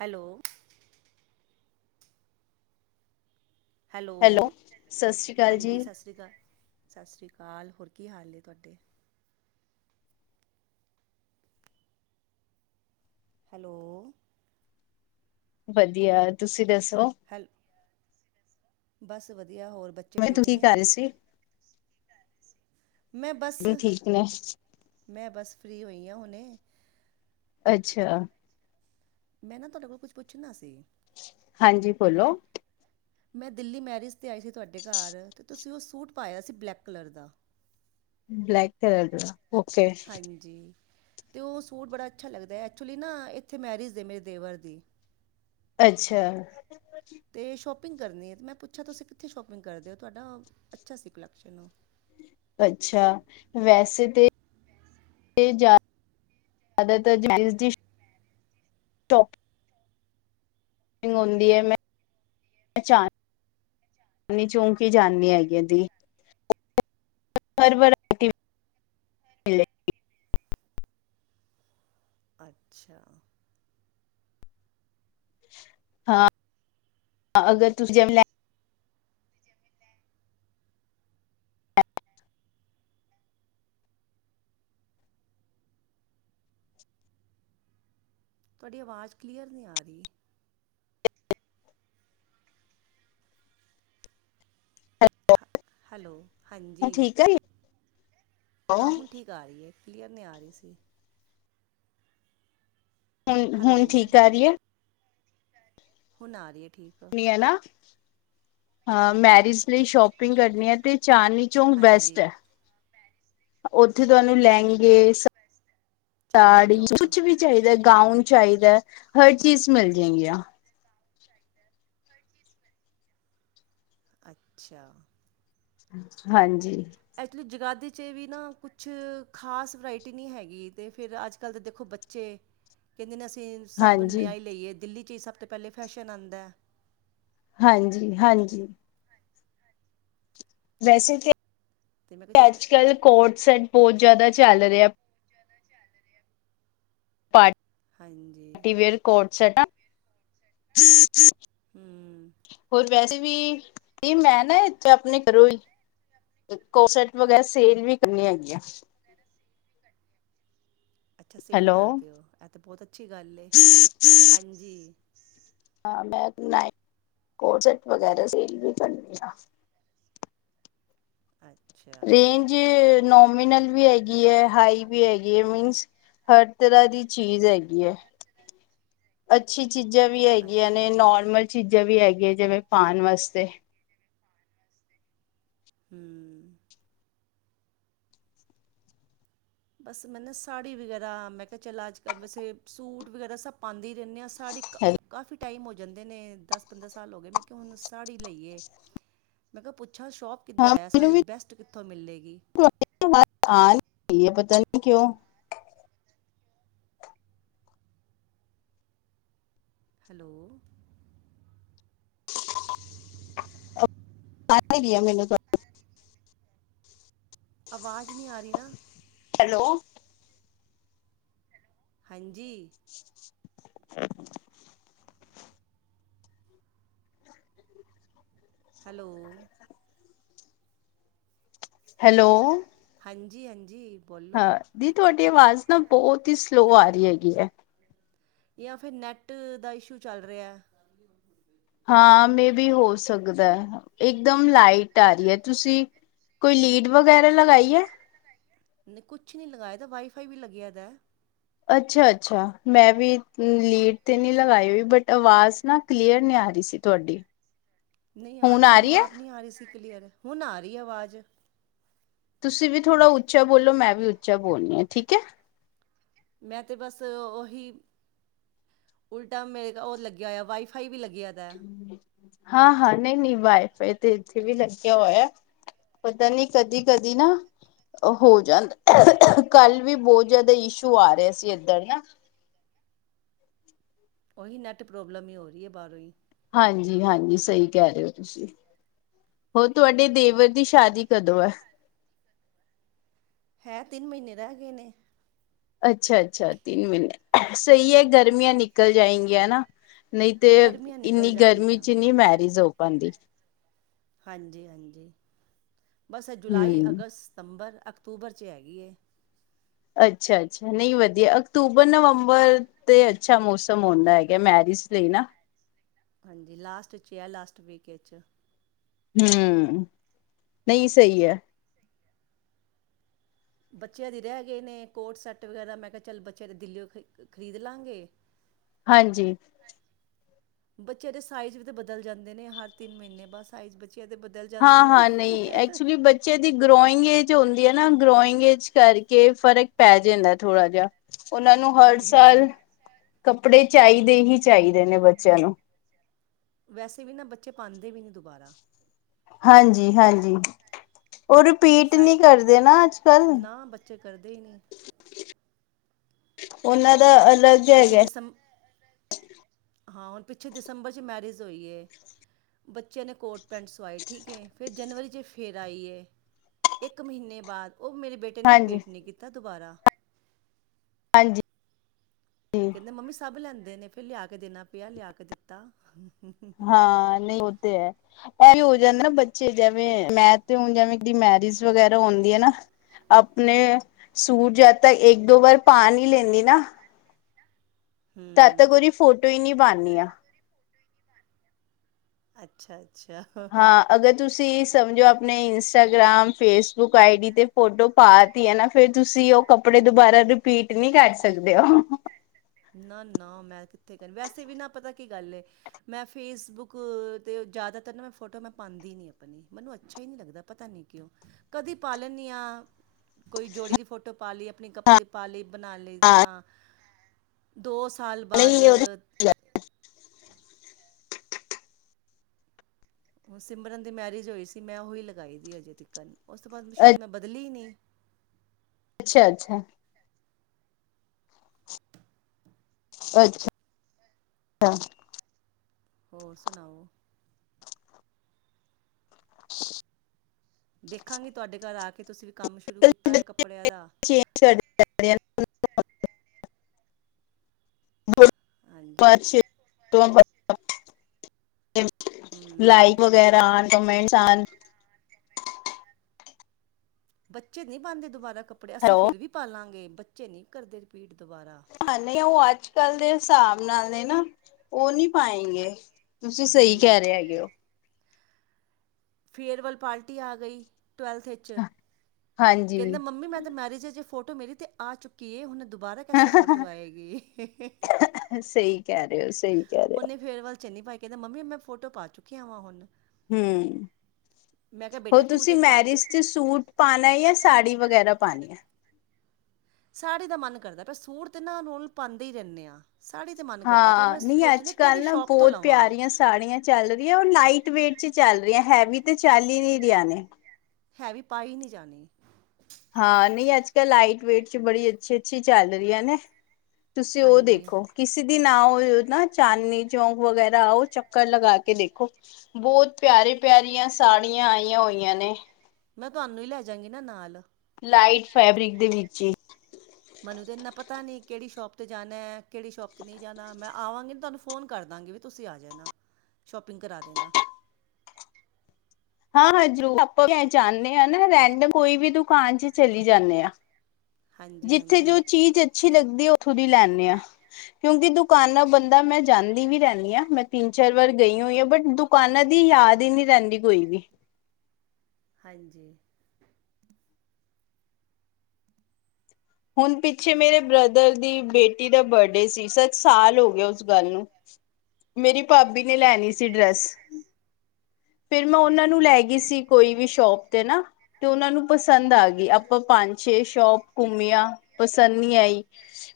Hello. Hello ਸਤਿ ਸ੍ਰੀ ਅਕਾਲ ਜੀ। ਹਾਂਜੀ ਸਤਿ ਸ਼੍ਰੀ ਅਕਾਲ। ਸਾਸਰੀ ਕਾਲ ਹੋਰ ਕੀ ਹਾਲ ਏ ਤੁਹਾਡੇ? ਹੈਲੋ ਵਧੀਆ ਤੁਸੀਂ ਦੱਸੋ? ਹੈਲੋ। ਬਸ ਵਧੀਆ ਹੋਰ ਬੱਚੇ ਮੈਂ ਠੀਕ ਤੁਸੀਂ ਨੇ? ਕਰ ਰਹੇ ਸੀ, ਮੈਂ ਬੱਸ ਠੀਕ ਨੇ ਮੈਂ ਬੱਸ ਫਰੀ ਹੋਈ ਆ ਹੁਣੇ। ਅੱਛਾ- ਮੈਂ ਨਾ ਤੁਹਾਡੇ ਕੋਲ ਕੁੱਛ ਪੁੱਛਣਾ ਸੀ। ਹਾਂਜੀ ਬੋਲੋ। ਮੈਂ ਦਿੱਲੀ ਮੈਰਿਜ 'ਤੇ ਆਈ ਸੀ ਤੁਹਾਡੇ ਘਰ ਅਤੇ ਤੁਸੀਂ ਉਹ ਸੂਟ ਪਾਇਆ ਸੀ ਬਲੈਕ ਕਲਰ ਦਾ। ਬਲੈਕ ਕਲਰ ਦਾ ਓਕੇ ਹਾਂਜੀ ਅਤੇ ਉਹ ਸੂਟ ਬੜਾ ਅੱਛਾ ਲੱਗਦਾ ਐਕਚੁਲੀ ਨਾ ਇੱਥੇ ਮੈਰਿਜ ਐ ਮੇਰੇ ਦੇਵਰ ਦੀ। ਅੱਛਾ ਤੇ ਸ਼ੋਪਿੰਗ ਕਰਨੀ ਹੈ ਅਤੇ ਮੈਂ ਪੁੱਛਿਆ ਤੁਸੀਂ ਕਿੱਥੇ ਸ਼ੋਪਿੰਗ ਕਰਦੇ ਹੋ ਤੁਹਾਡਾ ਅੱਛਾ ਸੀ ਕੁਲੈਕਸ਼ਨ ਸੀ। ਅੱਛਾ ਵੈਸੇ ਤੇ [inaudible] [inaudible] [inaudible] ਚੂੰਕੀ ਜਾਨੀ ਹੈਗੀ ਆ ਦੀ [unintelligible] ਮਿਲੇ ਅੱਛਾ। ਹਾਂ ਅਗਰ ਤੁ [unintelligible] ਤੁਹਾਡੀ ਆਵਾਜ਼ ਕਲੀਅਰ ਨੀ ਆ ਰਈ। ਹੈਲੋ ਹੁਣ ਹਾਂਜੀ। ਠੀਕ ਆ ਰਹੀ ਹਾਂ ਹੁਣ ਠੀਕ ਆ ਰਹੀ ਐ ਕਲੀਅਰ ਨੀ ਆ ਰਈ ਸੀ। ਹੈਲੋ ਹੁਣ ਠੀਕ ਆ ਰਹੀ ਹੈ? ਹੁਨ ਆ ਰਈ ਐ ਠੀਕ। ਹੈਨਾ। ਹਾਂ ਮੈਰਿਜ਼ ਲਈ ਸ਼ੋਪਿੰਗ ਕਰਨੀ ਐ ਤੇ ਚਾਰਨੀ ਚੌਂਕ ਬੈਸਟ ਹਾਂਜੀ ਐ। ਓਥੇ ਤੁਆਨੂੰ ਲਹਿੰਗੇ ਚਾਂਦਨੀ ਸਾੜੀ ਚੌਕ ਕੁਛ ਵੀ ਚਾਈਦਾ ਗਾਊਨ ਚਾਈਦਾ ਹਰ ਚੀਜ਼ ਮਿਲ ਜਾਏਗੀ ਆ। ਹਰ ਚੀਜ਼ ਅੱਛਾ। ਹਾਂਜੀ। ਐਕਚੁਲੀ ਜਗਾਦੇ 'ਚ ਵੀ ਨਾ ਕੁਛ ਖ਼ਾਸ ਵਰਾਇਟੀ ਨਹੀਂ ਹੈਗੀ, ਤੇ ਫਿਰ ਅੱਜ ਕੱਲ ਦੇ ਦੇਖੋ ਬੱਚੇ। ਕਹਿੰਦੇ ਨੇ ਅਸੀਂ ਸਭ ਹਾਂਜੀ ਨਿਆਂ ਹੀ ਲਈਏ, ਦਿੱਲੀ ਚ ਹੀ ਸਭ ਤੋਂ ਪਹਿਲੇ ਫੈਸ਼ਨ ਆਉਂਦਾ ਏ। ਹਾਂਜੀ- ਹਾਂਜੀ। ਵੈਸੇ ਅਤੇ ਮੈਂ ਕਿਹਾ ਤਾਂ ਚੱਲ ਅੱਜ ਕੱਲ ਕੋਡ ਸੈਟ ਬਹੁਤ ਜ਼ਿਆਦਾ ਚੱਲ ਰਿਹਾ ਆ। ਹਾਂਜੀ। Party wear coord set. ਹੂੰ। ਹੋਰ ਵੈਸੇ ਵੀ, ਕੀ ਮੈਂ ਨਾ ਇਥੇ ਆਪਣੇ ਕਰੋਂ ਹੀ। ਕੋਸੇਟ ਵਗੈਰਾ ਸੇਲ ਵੀ ਕਰਨੀ ਹੈਗੀ ਆਂ। ਇਥੇ ਸੇਲ ਹੈਲੋ ਕਰਦੇ ਹੋ? ਅ- ਤੇ ਬਹੁਤ ਅੱਛੀ ਗੱਲ ਹੈ, ਹਾਂਜੀ। ਹਾਂ ਮੈਂ ਨ ਕੋਟ ਸੈਟ ਵਗੈਰਾ ਸੇਲ ਵੀ ਕਰਨੀ ਅੱਛਾ। ਜੇ ਨੋਮੀਨਲ ਵੀ ਹੈਗੀ ਹੈ, ਹਾਈ ਵੀ ਹੈਗੀ ਹੈ ਮੀਨਸ। ਹਰ ਤਰਾਂ ਦੀ ਚੀਜ਼ ਹੈਗੀ ਹੈ। ਅੱਛੀ ਚੀਜ਼ਾਂ ਵੀ ਹੈਗੀਆਂ ਅੱਛਾ ਨੇ, ਅੱਛਾ ਨੋਰਮਲ ਚੀਜ਼ਾਂ ਵੀ ਹੈਗੀਆਂ ਜਿਵੇਂ ਪਾਣ ਵਾਸਤੇ। ਹੂੰ, ਬਸ ਮੈਂ ਨਾ ਸ ਸਾੜੀ ਵਗੈਰਾ, ਮੈਂ ਕਿਹਾ ਚੱਲ ਅੱਜ ਕੱਲ ਵੈਸੇ ਸੂਟ ਵਗੈਰਾ ਸਭ ਪਾਉਂਦੀ ਰਹਿੰਦੇ ਹਾਂ, ਸਾਰੀ ਕ ਹਾਂ ਕਾਫੀ। ਟਾਈਮ ਹੋ ਜਾਂਦੇ ਨੇ, ਦਸ- ਪੰਦਰਾਂ ਸਾਲ ਹੋ ਗਏ ਮੈਂ ਕਿਹਾ ਹੁਣ ਸਾੜੀ ਲਈਏ। ਮੈਂ ਕਿਹਾ ਪੁੱਛਾ ਸ਼ੋਪ ਕਿੱਧਰ ਹੈ, ਮੈਨੂੰ ਸਾੜੀ ਵੀ ਬੈਸਟ ਕਿੱਥੋਂ ਮਿਲੇਗੀ। ਤੁਹਾਡੀ ਆ ਨੀ ਰੀ ਹੈ ਪਤਾ ਨੀ ਕਿਉਂ? ਹੈਲੋ, ਸ ਹੀ ਵੀ [unintelligible] ਗੇਆ ਮੈਨੂੰ ਲੱਗਦਾ। ਆਵਾਜ਼ ਨਹੀਂ ਆ ਰਹੀ ਨਾ। ਹੈਲੋ। ਹਾਂਜੀ। ਅੱ [inaudible] ਹੈਲੋ, ਹੈਲੋ, ਹਾਂਜੀ- ਹਾਂਜੀ। ਬੋਲੋ ਹਾਂ ਦੀ ਤੁਹਾਡੀ ਆਵਾਜ਼ ਨਾ ਬਹੁਤ ਹੀ ਸਲੋ ਆ ਰਹੀ ਹੈਗੀ ਹੈ। ਜਾਂ ਫੇਰ ਨੈੱਟ ਦਾ ਇਸ਼ੂ ਚੱਲ ਰਿਹਾ। ਹਾਂ ਮੇ ਬੀ ਹੋ ਸਕਦਾ, ਇੱਕਦਮ ਲਾਈਟ ਆ ਰਹੀ ਹੈ, ਤੁਸੀਂ। ਕੋਈ ਲੀਡ ਵਗੈਰਾ ਲਗਾਾਈ ਹੈ। ਨਹੀਂ ਕੁਛ ਨਹੀਂ ਲਗਾਇਆ ਤਾਂ ਵਾਈ ਫਾਈ ਵੀ ਲੱਗੇਆ ਦਾ ਹੈ। ਅੱਛਾ- ਅੱਛਾ ਮੈਂ ਵੀ ਲੀਡ ਤੇ ਨਹੀਂ ਲਗਾਈ ਹੋਈ ਬਟ ਆਵਾਜ਼ ਨਾ ਕਲੀਅਰ ਨਹੀਂ ਆ ਰਹੀ ਸੀ ਤੁਹਾਡੀ। ਨਹੀਂ ਆ ਰਹੀ ਸੀ, ਮੈਨੂੰ ਆਪ ਨਹੀਂ ਆ ਰਹੀ ਸੀ ਕਲੀਅਰ, ਹੁਣ ਆ ਰਹੀ ਆਵਾਜ਼। ਤੁਸੀਂ ਵੀ ਥੋੜਾ ਉੱਚਾ ਬੋਲੋ, ਮੈਂ ਵੀ ਉੱਚਾ ਬੋਲਣੀ ਹਾਂ ਠੀਕ ਹੈ। ਮੈਂ ਤੇ ਬਸ ਓਹੀ। ਉਲਟਾ ਮੇਰੇ ਹੋਰ ਲੱਗਿਆ ਹੋਇਆ ਵਾਈ ਫਾਈ ਵੀ ਲੱਗਿਆ। ਦਾ ਹਾਂ- ਹਾਂ ਨਹੀਂ- ਨਹੀਂ ਬਾਈ ਫਾਈ ਤੇ ਇੱਥੇ ਵੀ ਲੱਗਿਆ ਹੋਇਆ। ਪਤਾ ਨੀ, ਕਦੀ- ਕਦੀ ਨਾ ਹੋ ਜਾਂਦਾ, ਕੱਲ ਵੀ ਬਹੁਤ ਜਿਆਦਾ ਇਸ਼ੂ ਆ ਰਿਹਾ ਸੀ ਏਧਰ ਨਾ ਉਹੀ ਨੈੱਟ ਪ੍ਰੋਬਲਮ ਹੀ ਹੋ ਰਹੀ ਹੈ ਬਾਹਰੋਂ ਹੀ ਹਾਂਜੀ- ਹਾਂਜੀ ਸਹੀ ਕਹਿ ਰਹੇ ਹੋ ਤੁਸੀਂ ਹੋਰ ਤੁਹਾਡੇ ਦੇਵਰ ਦੀ ਸ਼ਾਦੀ ਕਦੋਂ ਹੈ ਹੈ, ਤਿੰਨ ਮਹੀਨੇ ਰਹਿ ਗਏ ਨੇ ਅੱਛਾ- ਅੱਛਾ ਤਿੰਨ ਮਹੀਨੇ, ਸਹੀ ਹੈ ਗਰਮੀਆਂ ਨਿਕਲ ਜਾਏਗੀਆਂ ਨਾ ਨਹੀਂ ਤੇ ਗਰਮੀਆਂ ਇੰਨੀ ਨਿਕਲ ਗਰਮੀ ਜਾਣਗੀਆਂ 'ਚ ਨਹੀਂ ਮੈਰਿਜ ਹੋ ਪਾਉਂਦੀ। ਹਾਂਜੀ -ਹਾਂਜੀ, ਬਸ ਇਹ ਜੁਲਾਈ, ਹੂੰ। ਅਗਸਤ, ਸਤੰਬਰ, ਅਕਤੂਬਰ 'ਚ ਹੈਗੀ ਹੈ। ਅੱਛਾ- ਅੱਛਾ, ਨਹੀਂ ਵਧੀਆ। ਅਕਤੂਬਰ, ਨਵੰਬਰ ਤੇ ਅੱਛਾ ਮੌਸਮ ਹੁੰਦਾ ਹੈਗਾ ਮੈਰਿਜ ਲਈ ਨਾ। ਹਾਂਜੀ ਲਾਸਟ 'ਚ ਹੈ, ਲਾਸਟ ਵੀਕੇ 'ਚ। ਹੂੰ, ਨਹੀਂ ਸਹੀ ਹੈ। ਬੱਚਿਆਂ ਦੀ ਰਹਿ ਗਏ ਨੇ, ਕੋਟ ਸੈੱਟ ਵਗੈਰਾ ਮੈਂ ਕਿਹਾ ਚੱਲ ਬੱਚਿਆਂ ਦੀ ਦਿੱਲੀਓ ਖ ਖਰੀਦ ਲਾਂਗੇ ਹਾਂਜੀ। ਬੱਚਿਆਂ ਦੇ ਸਾਈਜ਼ ਵੀ ਤਾ ਬਦਲ ਜਾਂਦੇ ਨੇ, ਹਰ ਤਿੰਨ ਮਹੀਨੇ ਬਾਅਦ ਸਾਈਜ਼ ਬੱਚਿਆਂ ਦੇ ਬਦ ਹਾਂ-ਹਾਂ ਨਹੀਂ, ਐਕਚੁਲੀ ਬ ਬੱਚਿਆ ਦੀ ਗਰੋਇੰਗ ਏਜ ਹੋਂਦੀ ਐ ਨਾ, ਗਰੋਇੰਗ ਏਜ ਕਰਕੇ ਫਰਕ ਪੈ ਜੇਂਦਾ ਥੋਰਾ ਜਿਹਾ। ਉਨ੍ਹਾਂ ਨੂੰ ਹੜ ਸਾਲ, ਕੱਪੜੇ ਚਾਹੀਦੇ ਹੀ ਚਾਹੀਦੇ ਨੇ ਬੱਚਿਆਂ ਨੂੰ। ਨੂੰ ਵੈਸੇ ਵੀ ਨਾ, ਬੱਚੇ ਪਾਂਦੇ ਵੀ ਨਹੀਂ ਦੁਬਾਰਾ। ਹਾਂਜੀ-ਹਾਂਜੀ। ਓ ਰਿਪੀਟ ਸਾਈ ਨੀ ਕਰਦੇ ਨਾ, ਅੱਜ -ਕਲ। ਨਾ ਬੱਚੇ ਕਰਦੇ ਹੀ ਨਹੀਂ ਉਨ੍ਹਾਂ ਦਾ ਅਲੱਗ ਇੱਥੇ ਹੈਗਾ ਦਿਸੰਮ, ਹਾਂ ਣ ਪਿੱਛੇ ਦਸੰਬਰ 'ਚ ਮੈਰਿਜ ਹੋਈ ਏ ਬੱਚਿਆਂ ਨੇ ਕੋਟ ਪੈਂਟ ਸਵਾਏ, ਠੀਕ ਏ, ਫਿਰ ਜਨਵਰੀ 'ਚ ਫਿਰ ਆਈ ਏ। ਇੱਕ ਮਹੀਨੇ ਬਾਅਦ, ਉਹ ਮੇਰੇ ਬੇਟੇ ਨੇ ਹਾਂਜੀ ਰਿਪੀਟ ਨੀ ਕੀਤਾ ਦੁਬਾਰਾ। ਹਾਂਜੀ ਕਹਿੰਦੇ ਮੰਮੀ ਸਭ ਲੈਂਦੇ ਨੇ, ਫਿਰ ਲਿਆ ਕੇ ਦੇਨਾ ਪਿਆ, ਲਿਆ ਕੇ ਦਿੱਤਾ। ਹਾਂ, ਨਈ ਓਤੇ ਐ ਐ ਵੀ ਔ ਜਾਂਦੇ ਨਾ ਬੱਚੇ ਜੈਵੇਂ, ਮੈਤੇ ਹੁਣ ਜੈਵੇਂ ਕਿ ਮੈਰਿਜ ਵਗੈਰਾ ਹੋਂਦੀ ਐ ਨਾ ਆਪਣੇ, ਸੂਟ ਜਾਤਾ ਏਕ ਦੋ ਵਾਰ ਪਾ ਨੀ ਲੈਂਦੀ ਨਾ ਤੱਦ ਹੂੰ ਤਕ ਓਦੀ ਫੋਟੋ ਈ ਨੀ ਬਾਨਨੀਆ। ਅੱਛਾ-ਅੱਛਾ ਹਾਂ, ਅਗਰ ਤੁਸੀਂ ਸਮਝੋ ਆਪਣੇ ਇੰਸਟਾਗ੍ਰਾਮ, ਫੇਸਬੁੱਕ ਆਈ ਡੀ ਤੇ ਫੋਟੋ ਪਾ ਤੀ ਐ ਨਾ, ਫਿਰ ਤੁਸੀਂ ਉਹ ਕੱਪੜੇ ਦੁਬਾਰਾ ਰਿਪੀਟ ਨੀ ਕਰ ਸਕਦੇ ਓ। ਨਾ-ਨਾ ਮੈਂ ਕਿੱਥੇ ਕਰੀ, ਵੈਸੇ ਵੀ ਨਾ ਪਤਾ ਕੀ ਗੱਲ ਏ ਮੈਂ ਫੇਸਬੁੱਕ 'ਤੇ, ਜ਼ਿਆਦਾਤਰ ਨਾ ਮੈਂ ਫੋਟੋ ਮੈਂ ਪਾਂਦੀ ਨੀ ਅਪਣੀ, ਮੰਨੂ ਅੱਛਾ ਈ ਨੀ ਲੱਗਦਾ। ਪਤਾ ਨਹੀਂ ਕਿਉਂ, ਕਦੇ ਪਾ ਲੈਨੀਆ, ਕੋਈ ਜੋੜੀ ਦੀ ਫੋਟੋ ਪਾ ਲੀ ਅਪਣੀ ਕਪਲ ਦੀ ਪਾ-ਲਈ ਬਣਾ-ਲਈ ਹਾਂ ਤਾਂ, ਦੋ ਸਾਲ ਬਾਅਦ ਨਹੀਂ ਉਹ ਹੁ ਸਿਮਰਨ ਦੀ ਮੈਰਿਜ ਹੋਈ ਸੀ ਮੈਂ ਉਹੀ ਲਗਾਈ ਤੀ ਅਜੇ ਤੀਕਨ, ਉਸ ਤੋਂ ਬਾਅਦ ਸ਼ਾਇਦ ਮੈਂ ਬਦਲੀ ਨੀ। ਅੱਛਾ-ਅੱਛਾ। ਅੱਛਾ, ਆ ਹੋਰ ਸਣਾਓ? [inaudible] ਦੇਖਾਂਗੀ ਤੁਹਾਡੇ ਘਰ ਆ ਕੇ ਤੁਸੀਂ ਵੀ ਕੰਮ ਸ਼ੁਰੂ ਕੀਤਾ ਐ ਕੱਪੜਿਆਂ ਦਾ। [inaudible] [inaudible] [unintelligible] ਹਾਂਜੀ ਲਾਈਕ ਹੂੰ ਵਗੈਰਾ ਆਨ ਕਮੈਂਟਸ ਆਨ। ਬੱਚੇ ਨ੍ਹੀਂ ਪਾਂਦੇ ਦੁਬਾਰਾ ਕੱਪੜੇ ਅਸੀਂ ਹੈਲੋ ਫਿਰ ਵੀ ਪਾਲਾਂਗੇ ਬੱਚੇ ਨ੍ਹੀਂ ਕਰਦੇ ਰਿਪੀਟ ਦਬਾਰਾ। ਹਾਂ ਨਈ ਓ ਅੱਜ-ਕੱਲ੍ਹ ਦੇ ਸਾਬ ਨਾਲ ਨੇ ਨਾ। ਓ ਨੀ ਪਾਏਂਗੇ, ਤੁਸੀਂ ਸਈ ਹੂੰ ਕਹਿ ਰਹੇ ਹੈਗੇ ਓ। ਫੇਅਰਵੈੱਲ ਪਾਰਟੀ ਆ ਗਈ ਟਵੈਲਥ ਵਿੱਚ ਕਹਿੰਦਾ ਹਾਂਜੀ ਮੰਮੀ ਮੈਂ ਤਾ ਮੈਰਿਜ ਜ ਫੋਟੋ ਮੇਰੀ ਤੇ ਆ ਚੁੱਕੀ ਏ ਹੁਣ ਦੁਬਾਰਾ ਪੈਸੇ ਫੋਟੋ ਆਏਗੀ, ਸਹੀ ਕਹਿ ਰਹੇ ਹੋ ਸਹੀ ਕਹਿ ਰਹੇ ਹੋ ਉਨ੍ਹੇ ਫੇਰਵਲ ਚ ਨੀ ਪਾਈ। ਕੇਂਦਾ ਮੰਮੀ ਮੈਂ ਫੋਟੋ ਪਾ ਚੁੱਕਿਆ ਵਾ ਹੁਨ ਹਂ, ਹੋਰ ਤੂੰ ਤੁਸੀਂ ਤੇ ਕੱਦ ਮੈਰਿਜ ਚ ਸੂਟ ਪਾਨਾ ਯਾ ਸਾੜੀ ਵਗੈਰਾ ਪਾਨੀ ਐ? ਸਾੜੀ ਦਾ ਮਨ ਕਰਦਾ ਪਿਆ, ਸੂਟ ਤੇ ਨਾ ਰੋਲ ਪਾਂਦੇ ਈ ਰਹਿੰਨੇ ਆ। ਸਾੜੀ ਤੇ ਮਨ ਕਰਦਾ ਪਿਆ ਹਾਂ ਮੈਂ ਨਹੀਂ ਸੋਚਨੀ ਅੱਜ ਕਿਹੜੀ ਕੱਲ੍ਹ ਨਾ ਸੋ਼ਪ ਤੋਂ ਬਹੁਤ ਲਵਾਂ। ਪਿਆਰੀਆਂ ਸਾੜੀਆਂ ਚੱਲ ਰਈਆਂ ਉਹ ਲਾਈਟ ਵੇਟ ਚ ਚੱਲ ਰਹੀਆਂ, ਹੈਵੀ ਤੇ ਚੱਲ ਈ ਨਈਂ ਰਈਆਂ ਨੇ। ਹੈਵੀ ਪਾਈ ਨ੍ਹੀਂ ਜਾਨੀ। ਹਾਂ ਨਈਂ ਅੱਜ-ਕੱਲ੍ਹ ਲਾਈਟ ਵੇਟ ਚ ਬੜੀ ਅੱਛੀ-ਅੱਛੀ ਚੱਲ ਰੀਆ ਨੇ। ਤੁਸੀਂ ਓ ਹਾਂਜੀ ਦੇਖੋ ਕਿਸੇ ਦਿਨ ਆਓ ਅ ਨਾ ਚਾਨਨੀ ਚੌਂਕ ਵਗੈਰਾ ਆ ਉਹ ਚੱਕਰ ਲਗਾ ਕੇ ਦੇਖੋ। ਬਹੁਤ ਪਿਆਰੀ, ਪਿਆਰੀਆਂ ਸਾੜੀਆਂ ਆਈਆਂ ਹੋਈਆਂ ਨੇ। ਮੈਂ ਤੁਹਾਨੂੰ ਈ ਲੈ ਜਾਗੀ ਨਾ ਨਾਲ। ਲਾਈਟ ਫੈਬਰਿਕ ਦੇ ਵਿੱਚ ਮੈਨੂੰ ਤੇ ਇੰਨਾ ਪਤਾ ਨੀ ਕਿਹੜੀ ਸ਼ੋਪ ਤੇ ਜਾਣਾ, ਕਿਹੜੀ ਸ਼ੋਪ ਤੇ ਨਈਂ ਜਾਣਾ ਮੈਂ ਆਵਾਂਗੀ ਤੁਹਾਨੂੰ ਫੋਨ ਕਰ ਦਾਂਗੀ। ਤੁਸੀਂ ਆ ਜਾਣਾ ਸ਼ੋਪਿੰਗ ਕਰਾ ਦੇਣਾ। ਹਾਂ ਹਾਂ, ਜ਼ਰੂਰ ਆਪਾਂ ਜਾਣੇ ਆਂ ਨਾ ਰੈਂਟ ਮ ਕੋਈ ਵੀ ਦੁਕਾਨ ਚ ਚਲੀ ਜਾਣੇ ਆਂ। ਹਾਂਜੀ ਜਿੱਥੇ ਜੋ ਹਾਂਜੀ ਚੀਜ਼ ਅੱਛੀ ਲੱਗਦੀ ਉੱਥੋਂ ਦੀ ਲੈ ਆਣੇ ਆਂ। ਕਿਉਂਕਿ ਦੁਕਾਨਾਂ ਬੰਦਾ ਮੈਂ ਜਾਂਦੀ ਵੀ ਰਹਿੰਣੀ ਆਂ, ਮੈਂ ਤਿੰਨ-ਚਾਰ ਵਾਰ ਗਈ ਹੋਈ ਆ ਬਟ ਦੁ ਦੁਕਾਨਾਂ ਦੀ ਯਾਦ ਈ ਨੀਂ ਰਹਿੰਦੀ ਕੋਈ ਵੀ। ਹਾਂਜੀ। ਹੁਣ ਪਿੱਛੇ ਮੇਰੇ ਬ੍ਰਦਰ ਦੀ ਬੇਟੀ ਟੀ ਦਾ ਬਰਡੇ ਸੀ ਸਤ ਸਾਲ ਹੋ ਗਿਆ ਉਸ ਗੱਲ ਨੂੰ ਮੇਰੀ ਭਾਬੀ ਨੇ ਲੈਣੀ ਸੀ ਡਰੈੱਸ ਫਿਰ ਮੈਂ ਉਹਨਾਂ ਨੂੰ ਲੈ ਗਈ ਸੀ ਕੋਈ ਵੀ ਸ਼ੋਪ ਤੇ ਨਾ ਤੇ ਉਹਨਾਂ ਨੂੰ ਪਸੰਦ ਆ ਗਈ ਆਪਾਂ ਪੰਜ-ਛੇ ਸ਼ੋਪ ਘੁੰਮਿਆ ਪਸੰਦ ਨ੍ਹੀਂ ਆਈ।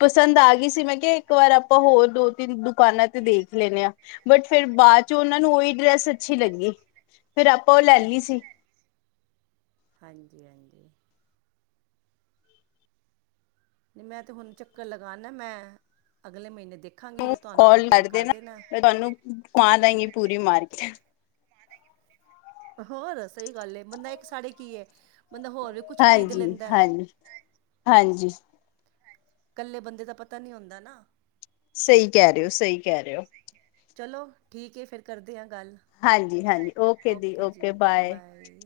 ਪਸੰਦ ਆ ਗਈ ਸੀ ਮੈਂ ਕਿਹਾ ਇੱਕ ਵਾਰ ਆਪਾਂ ਹੋਰ ਦੋ-ਤਿੰਨ ਦੁਕਾਨਾਂ ਤੇ ਦੇਖ ਲੈਂਣੇ ਆਂ। ਬਟ ਫੇਰ ਬਾਅਦ ਚ ਉਹਨਾਂ ਨੂੰ ਉਹੀ ਡਰੈਸ ਅੱਛੀ ਲੱਗੀ ਫੇਰ ਆਪਾਂ ਉਹ ਲੈ ਲਈ ਸੀ। ਹਾਂਜੀ ਹਾਂਜੀ। ਨਈਂ ਮੈਂ ਤੇ ਹੁਣ ਚੱਕਰ ਲਗਾ ਨਾ ਮੈਂ, ਅਗਲੇ ਮਹੀਨੇ ਦੇਖ ਤ ਕਾਲ ਕਰਦੇ ਨਾ, ਤੁਹਾਨੂੰ ਕਮਾ ਦਾਂਗੀ ਪੂਰੀ ਮਾਰਕੇਟ [unintelligible] ਹੋਰ ਸਹੀ ਗੱਲ ਏ, ਬੰਦਾ ਇੱਕ ਸਾਡੇ ਕੀ ਐ ਬੰਦਾ ਹੋਰ ਵੀ ਕੁਛ ਖਰੀਦ ਹਾਂਜੀ ਲੈਂਦਾ। ਹਾਂਜੀ ਹਾਂਜੀ। ਕੱਲੇ ਬੰਦੇ ਦਾ ਪਤਾ ਨਈ ਹੁੰਦਾ ਨਾ। ਸਹੀ ਕਹਿ ਰੇ ਓ ਸਹੀ ਕਹਿ ਰੇ ਓ। ਚਲੋ ਠੀਕ ਆ ਫਿਰ ਕਰਦੇ ਆ ਗੱਲ ਓਕੇ ਜੀ ਬਾਏ।